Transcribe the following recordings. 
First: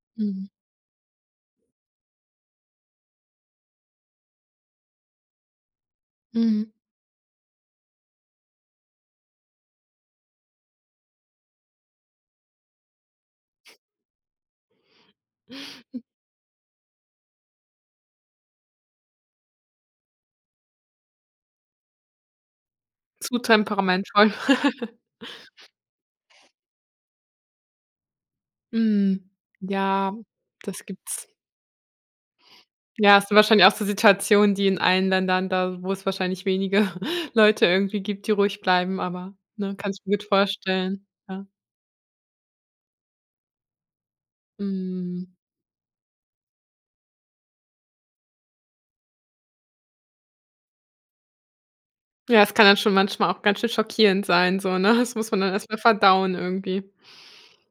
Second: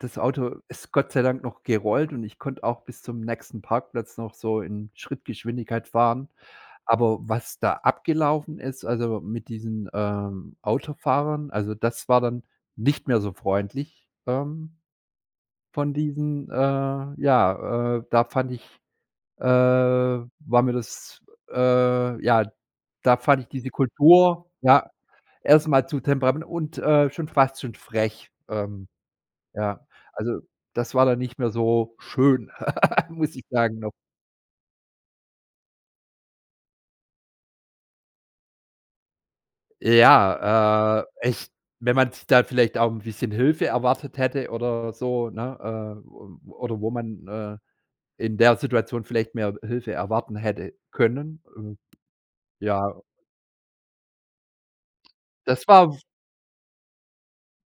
Das Mhm. Auto, ist Gott sei Dank noch gerollt und ich konnte auch bis zum nächsten Parkplatz noch so in Schrittgeschwindigkeit fahren. Mhm. Aber, was da abgelaufen ist, also, mit diesen, ähm, Autofahrern, also, das war dann nicht mehr so freundlich, ähm, von diesen, äh, ja, äh da fand ich, äh, war mir das, äh, ja da Zu fand ich diese temperamentvoll. Kultur, ja, erstmal zu temperament und, äh, schon fast zu frech. Ähm, Mhm, ja, ja, also, das das war dann gibt's. nicht mehr so schön, Ja, hast du muss ich wahrscheinlich auch sagen so noch. Situationen, die in allen Ländern da wo es wahrscheinlich wenige Leute irgendwie gibt, die ruhig bleiben, aber, ne, kann es mir gut Ja, vorstellen, äh, ja. echt, wenn man s da vielleicht auch 'n bisschen Hilfe erwartet hätte oder so, Mhm. ne, äh, o oder wo man, äh, in der Situation vielleicht mehr Hilfe erwarten hätte können, äh, Ja, es kann dann ja schon manchmal auch ganz schön schockierend sein, so ne, das muss man dann Das erst mal war w verdauen irgendwie.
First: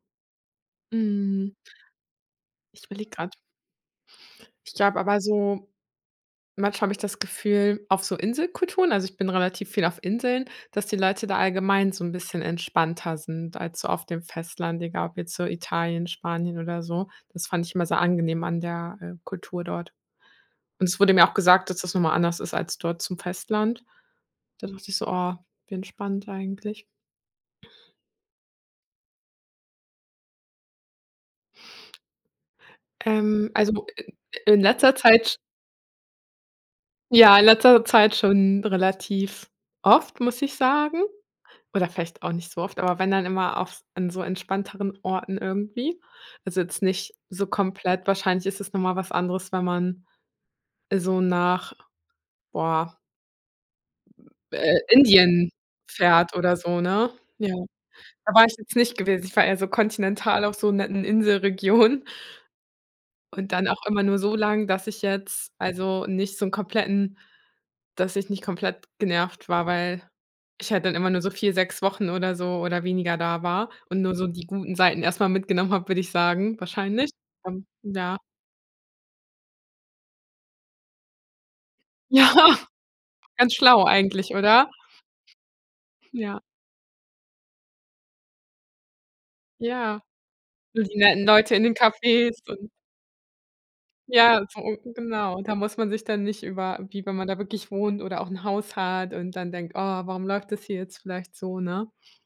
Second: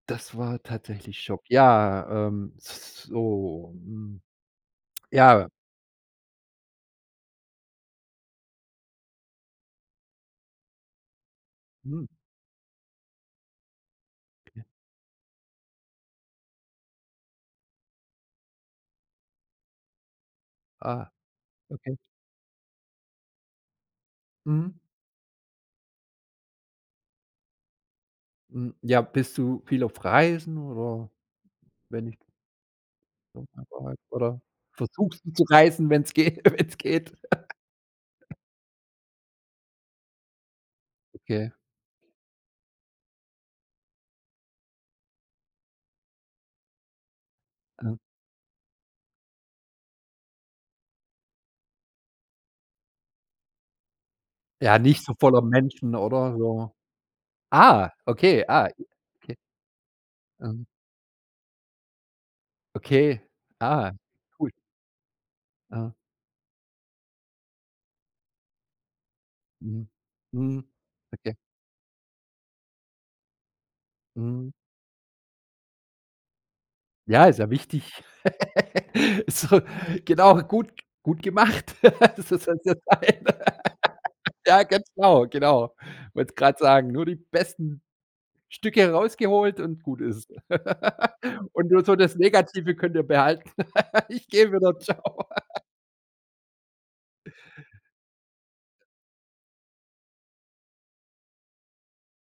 das war tatsächlich Schock. Mhm. Ja, ähm, z Ich z überlege gerade. so, mm, Ich glaube aber ja. so manchmal habe ich das Gefühl auf so Inselkulturen also, ich bin relativ viel auf Inseln, dass die Leute da allgemein so Hm. 'n bisschen entspannter sind als so auf dem Okay. Festland, egal ob jetzt so Italien, Spanien oder so. Das fand ich immer sehr angenehm an der, äh, Kultur dort. Und es Ah, wurde mir auch gesagt, dass das okay. noch mal anders ist als dort zum Festland. Da Mhm. dachte ich so: „Oh, wie entspannt eigentlich.“ Mm, ja, bist du viel auf Reisen oder wenn nicht Ähm, also wo [unintelligible] i oder in in letzter versuchst Zeit, du sch zu reisen, wenn's geht wenn's geht. ja in letzter Zeit schon relativ oft, muss ich sagen, Okay. oder vielleicht auch nicht so oft, aber wenn dann immer auf an so entspannteren Orten irgendwie. Also, jetzt nicht so Äh. komplett wahrscheinlich ist es noch mal was anderes, wenn man, äh, so nach, boah Ja, äh, nicht so voller Indien Menschen, oder? fährt oder So, so, ne? Ja, ah, da okay, war ich ah, jetzt nicht gewesen. Ich okay. war eher so kontinental auf Ähm. so netten Inselregionen Okay, und dann auch ah, immer nur so cool. lang, dass ich jetzt, Ah. also, nicht so 'n kompletten dass ich nicht komplett genervt war, Mhm, weil mhm, ich halt dann immer nur so okay. 4, 6 Wochen oder so oder weniger da war und nur so die Mhm. guten Seiten erst mal mitgenommen habe, würde ich sagen wahrscheinlich, Ja, ist ja ähm, wichtig. ja. So, genau, gut gut gemacht. So soll Ja, es ja sein, ganz schlau eigentlich, ja oder? ganz genau, genau. Wollte es Ja. gerade sagen, nur die besten Stücke rausgeholt und gut Ja, ist. so die netten Leute in Und den nur so das Cafés und Negative könnt ihr behalten. Ich Ja, gehe so wieder, tschau. genau. Da muss man sich dann nicht über wie wenn man da wirklich wohnt oder auch 'n Haus hat und dann denkt: „Oh, warum läuft das hier jetzt vielleicht so, ne?“